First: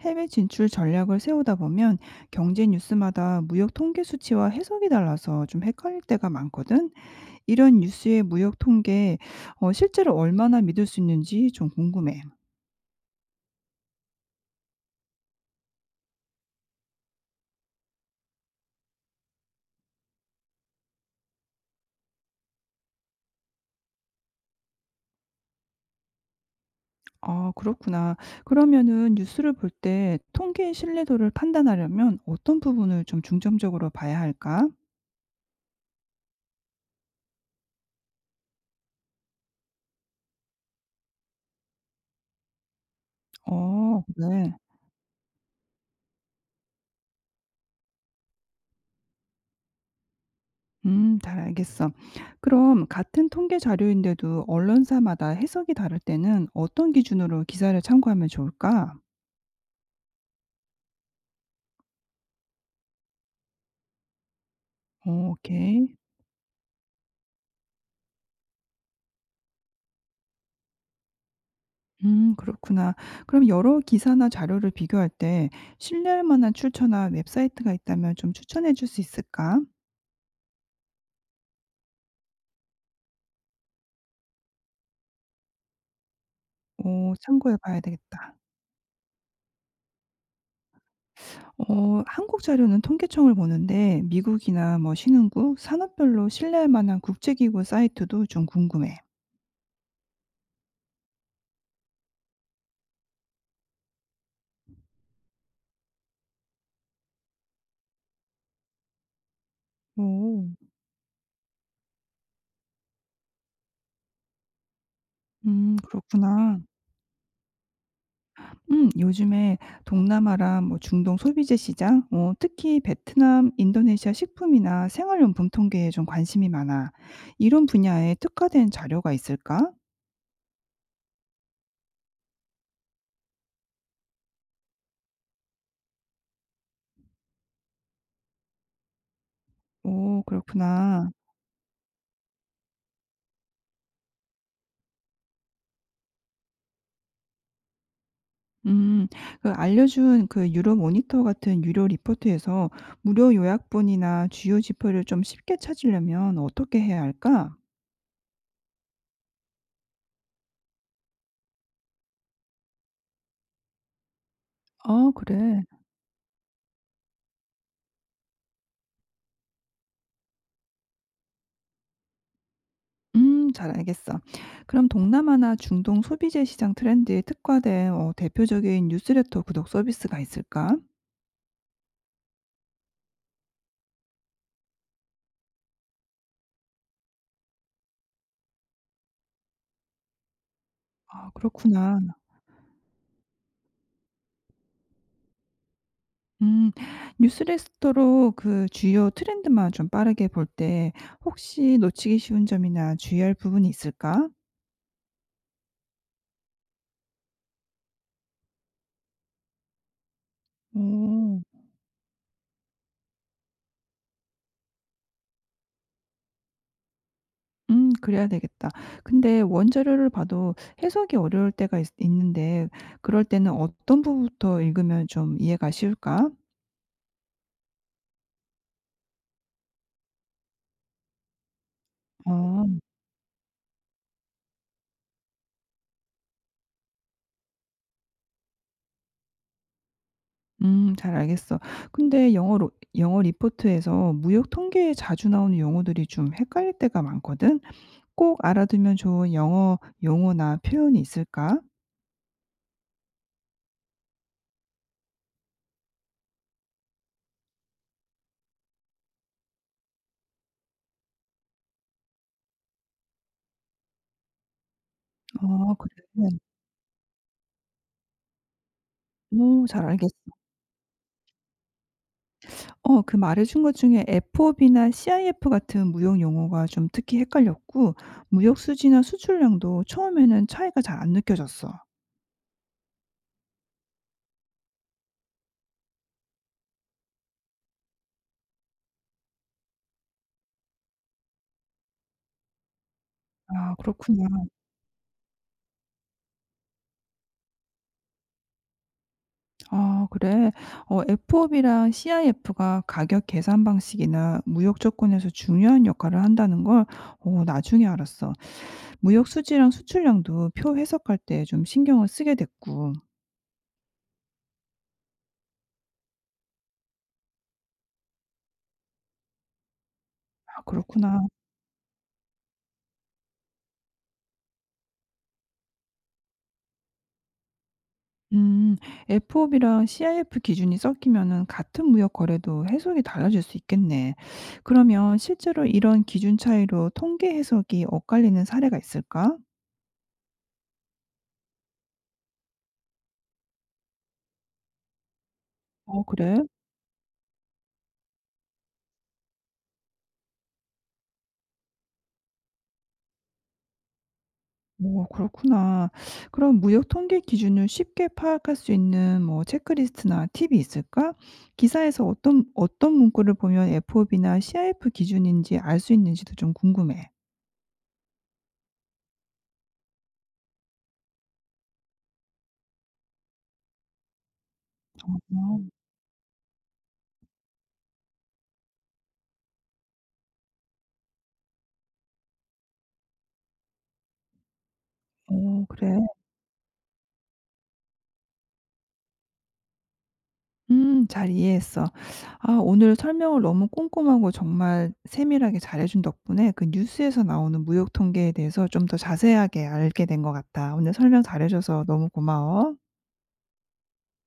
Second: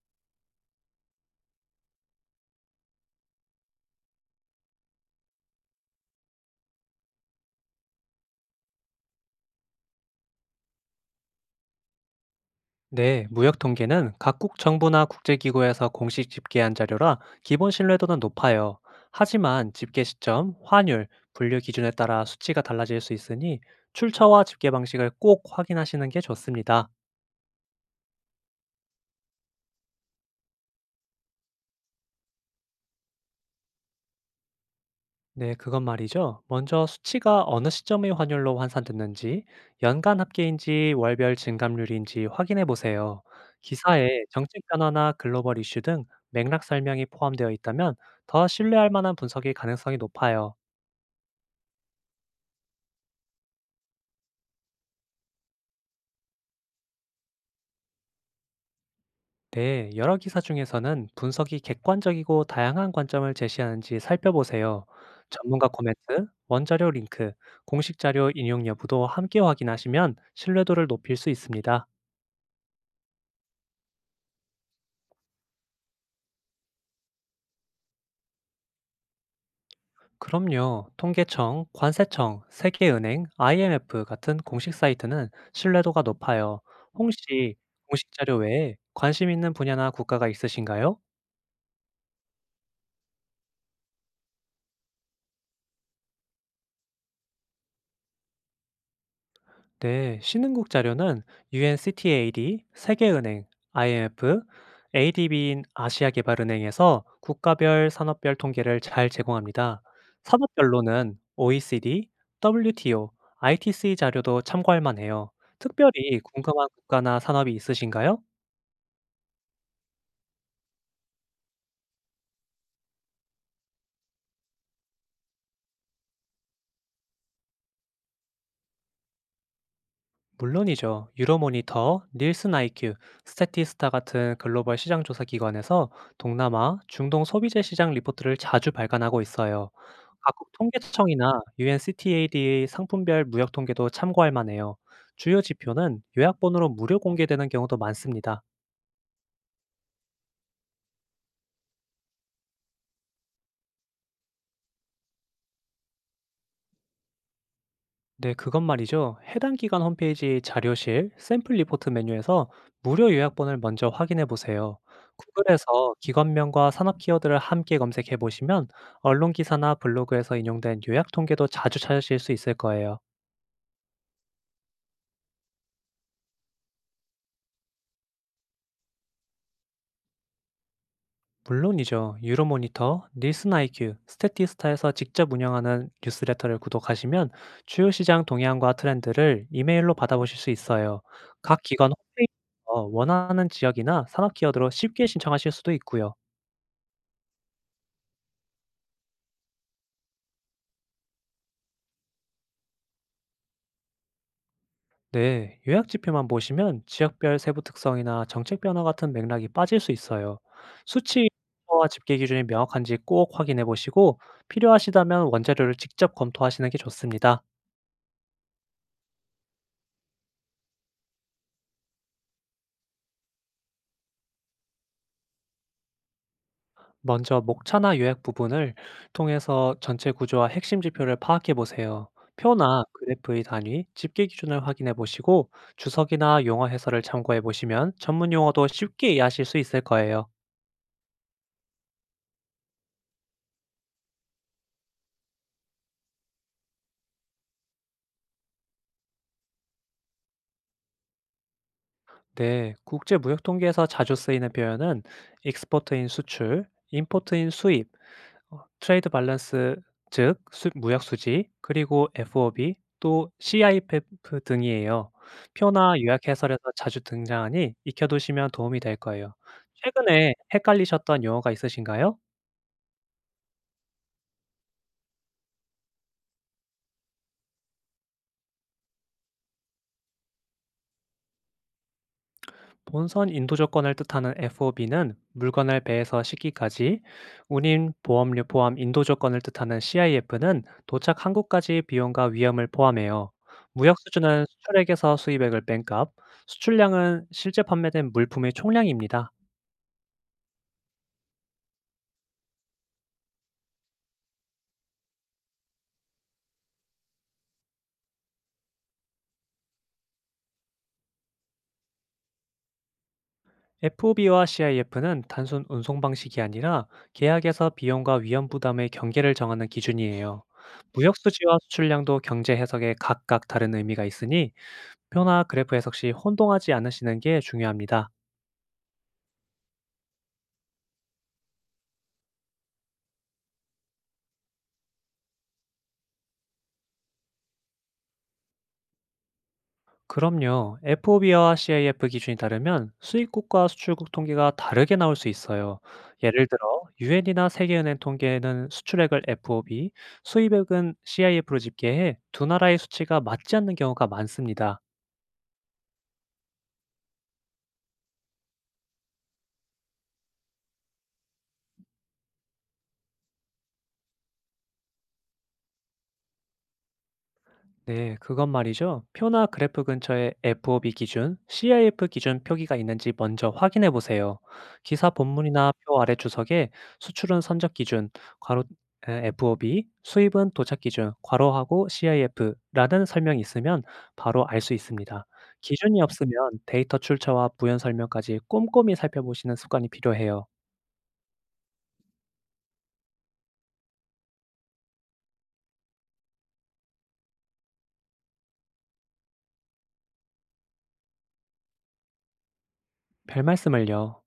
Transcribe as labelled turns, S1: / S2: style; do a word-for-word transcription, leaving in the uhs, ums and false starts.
S1: 해외 진출 전략을 세우다 보면 경제 뉴스마다 무역 통계 수치와 해석이 달라서 좀 헷갈릴 때가 많거든. 이런 뉴스의 무역 통계 어, 실제로 얼마나 믿을 수 있는지 좀 궁금해.
S2: 네, 무역 통계는 각국 정부나 국제기구에서 공식 집계한 자료라 기본 신뢰도는 높아요. 하지만 집계 시점, 환율, 분류 기준에 따라 수치가 달라질 수 있으니 출처와 집계 방식을 꼭 확인하시는 게 좋습니다.
S1: 아, 그렇구나. 그러면은 뉴스를 볼 때 통계의 신뢰도를 판단하려면 어떤 부분을 좀 중점적으로 봐야 할까?
S2: 네, 그건 말이죠. 먼저 수치가 어느 시점의 환율로 환산됐는지, 연간 합계인지 월별 증감률인지 확인해 보세요.
S1: 어,
S2: 기사에
S1: 그래.
S2: 정책 변화나 글로벌 이슈 등 맥락 설명이 포함되어 있다면 더 신뢰할 만한 분석일 가능성이 높아요.
S1: 음, 잘 알겠어. 그럼 같은 통계 자료인데도 언론사마다 해석이 다를 때는 어떤 기준으로 기사를 참고하면 좋을까?
S2: 네, 여러 기사 중에서는 분석이 객관적이고 다양한 관점을 제시하는지 살펴보세요.
S1: 어
S2: 전문가
S1: 오케이.
S2: 코멘트, 원자료 링크, 공식 자료 인용 여부도 함께 확인하시면 신뢰도를 높일 수 있습니다.
S1: 음 그렇구나. 그럼 여러 기사나 자료를 비교할 때 신뢰할 만한 출처나 웹사이트가 있다면 좀 추천해 줄 수 있을까?
S2: 그럼요. 통계청, 관세청, 세계은행, 아이엠에프 같은 공식 사이트는 신뢰도가 높아요.
S1: 오,
S2: 혹시
S1: 참고해 봐야
S2: 공식
S1: 되겠다.
S2: 자료 외에 관심 있는 분야나 국가가 있으신가요?
S1: 어 한국 자료는 통계청을 보는데 미국이나 뭐 신흥국, 산업별로 신뢰할 만한 국제기구 사이트도 좀 궁금해.
S2: 네, 신흥국 자료는 UNCTAD, 세계은행, 아이엠에프, 에이디비인 아시아개발은행에서 국가별 산업별 통계를 잘 제공합니다.
S1: 오.
S2: 산업별로는 오이씨디, 더블유티오, 아이티씨 자료도 참고할 만해요.
S1: 음
S2: 특별히
S1: 그렇구나.
S2: 궁금한 국가나 산업이 있으신가요?
S1: 음 요즘에 동남아랑 뭐 중동 소비재 시장, 어 특히 베트남, 인도네시아 식품이나 생활용품 통계에 좀 관심이 많아. 이런 분야에 특화된 자료가 있을까?
S2: 물론이죠. 유로모니터, 닐슨 아이큐, 스태티스타 같은 글로벌 시장 조사 기관에서 동남아, 중동 소비재 시장 리포트를 자주 발간하고 있어요.
S1: 오,
S2: 각국
S1: 그렇구나.
S2: 통계청이나 UNCTAD의 상품별 무역 통계도 참고할 만해요. 주요 지표는 요약본으로 무료 공개되는 경우도 많습니다.
S1: 음, 그 알려준 그 유로 모니터 같은 유료 리포트에서 무료 요약본이나 주요 지표를 좀 쉽게 찾으려면 어떻게 해야 할까?
S2: 네, 그건 말이죠. 해당 기관 홈페이지 자료실 샘플 리포트 메뉴에서 무료 요약본을 먼저 확인해 보세요.
S1: 아, 그래.
S2: 구글에서 기관명과 산업 키워드를 함께 검색해 보시면 언론 기사나 블로그에서 인용된 요약 통계도 자주 찾으실 수 있을 거예요.
S1: 음 잘 알겠어. 그럼 동남아나 중동 소비재 시장 트렌드에 특화된 어 대표적인 뉴스레터 구독 서비스가 있을까?
S2: 물론이죠. 유로모니터, 닐슨 아이큐, 스태티스타에서 직접 운영하는 뉴스레터를 구독하시면 주요 시장 동향과 트렌드를 이메일로 받아보실 수 있어요.
S1: 아,
S2: 각 기관
S1: 그렇구나.
S2: 홈페이지에서 원하는 지역이나 산업 키워드로 쉽게 신청하실 수도 있고요.
S1: 음 뉴스레터로 그 주요 트렌드만 좀 빠르게 볼 때 혹시 놓치기 쉬운 점이나 주의할 부분이 있을까?
S2: 네, 요약 지표만 보시면 지역별 세부 특성이나 정책 변화 같은 맥락이 빠질 수 있어요. 수치와
S1: 오.
S2: 집계 기준이 명확한지 꼭 확인해 보시고 필요하시다면 원자료를 직접 검토하시는 게 좋습니다.
S1: 음 그래야 되겠다. 근데 원자료를 봐도 해석이 어려울 때가 있는데 그럴 때는 어떤 부분부터 읽으면 좀 이해가 쉬울까?
S2: 먼저 목차나 요약 부분을 통해서 전체 구조와 핵심 지표를 파악해 보세요.
S1: 어.
S2: 표나 그래프의 단위, 집계 기준을 확인해 보시고 주석이나 용어 해설을 참고해 보시면 전문 용어도 쉽게 이해하실 수 있을 거예요.
S1: 음 잘 알겠어. 근데 영어로 영어 리포트에서 무역 통계에 자주 나오는 용어들이 좀 헷갈릴 때가 많거든. 꼭 알아두면 좋은 영어 용어나 표현이 있을까?
S2: 네, 국제 무역 통계에서 자주 쓰이는 표현은 익스포트인 수출, 임포트인 수입, 어, 트레이드 밸런스 즉 수- 무역 수지, 그리고 에프오비 또 씨아이에프 등이에요.
S1: 어,
S2: 표나
S1: 그래.
S2: 요약 해설에서 자주 등장하니 익혀두시면 도움이 될 거예요.
S1: 오, 잘 알겠어.
S2: 최근에 헷갈리셨던 용어가 있으신가요?
S1: 어 그 말해 준 것 중에 에프오비나 씨아이에프 같은 무역 용어가 좀 특히 헷갈렸고 무역 수지나 수출량도 처음에는 차이가 잘 안 느껴졌어.
S2: 본선 인도 조건을 뜻하는 에프오비는 물건을 배에서 싣기까지, 운임 보험료 포함 인도 조건을 뜻하는 씨아이에프는 도착 한국까지 비용과 위험을 포함해요.
S1: 아,
S2: 무역
S1: 그렇구나.
S2: 수준은 수출액에서 수입액을 뺀 값, 수출량은 실제 판매된 물품의 총량입니다.
S1: 아, 그래? 어 에프오비랑 씨아이에프가 가격 계산 방식이나 무역 조건에서 중요한 역할을 한다는 걸 어 나중에 알았어. 무역 수지랑 수출량도 표 해석할 때 좀 신경을 쓰게 됐고.
S2: 에프오비와 씨아이에프는 단순 운송 방식이 아니라 계약에서 비용과 위험 부담의 경계를 정하는 기준이에요.
S1: 아,
S2: 무역
S1: 그렇구나.
S2: 수지와 수출량도 경제 해석에 각각 다른 의미가 있으니 표나 그래프 해석시 혼동하지 않으시는 게 중요합니다.
S1: 음. 에프오비랑 씨아이에프 기준이 섞이면은 같은 무역 거래도 해석이 달라질 수 있겠네. 그러면 실제로 이런 기준 차이로 통계 해석이 엇갈리는 사례가 있을까?
S2: 그럼요. 에프오비와 c i f 기준이 다르면 수입국과 수출국 통계가 다르게 나올 수 있어요.
S1: 어, 그래?
S2: 예를 들어 유엔이나 세계은행 통계는 수출액을 에프오비, 수입액은 씨아이에프로 집계해 두 나라의 수치가 맞지 않는 경우가 많습니다.
S1: 오, 그렇구나. 그럼 무역 통계 기준을 쉽게 파악할 수 있는 뭐 체크리스트나 팁이 있을까? 기사에서 어떤 어떤 문구를 보면 에프오비나 씨아이에프 기준인지 알 수 있는지도 좀 궁금해.
S2: 네, 그건 말이죠. 표나 그래프 근처에 에프오비 기준, 씨아이에프 기준 표기가 있는지 먼저 확인해 보세요. 기사 본문이나
S1: 어.
S2: 표 아래 주석에 수출은 선적 기준, 괄호 에, 에프오비, 수입은 도착 기준, 괄호하고 씨아이에프라는 설명이 있으면 바로 알 수 있습니다.
S1: 어, 그래.
S2: 기준이 없으면 데이터 출처와 부연 설명까지 꼼꼼히 살펴보시는 습관이 필요해요.
S1: 음 잘 이해했어. 아, 오늘 설명을 너무 꼼꼼하고 정말 세밀하게 잘해 준 덕분에 그 뉴스에서 나오는 무역 통계에 대해서 좀 더 자세하게 알게 된 것 같아. 오늘 설명 잘해 줘서 너무 고마워.
S2: 별 말씀을요.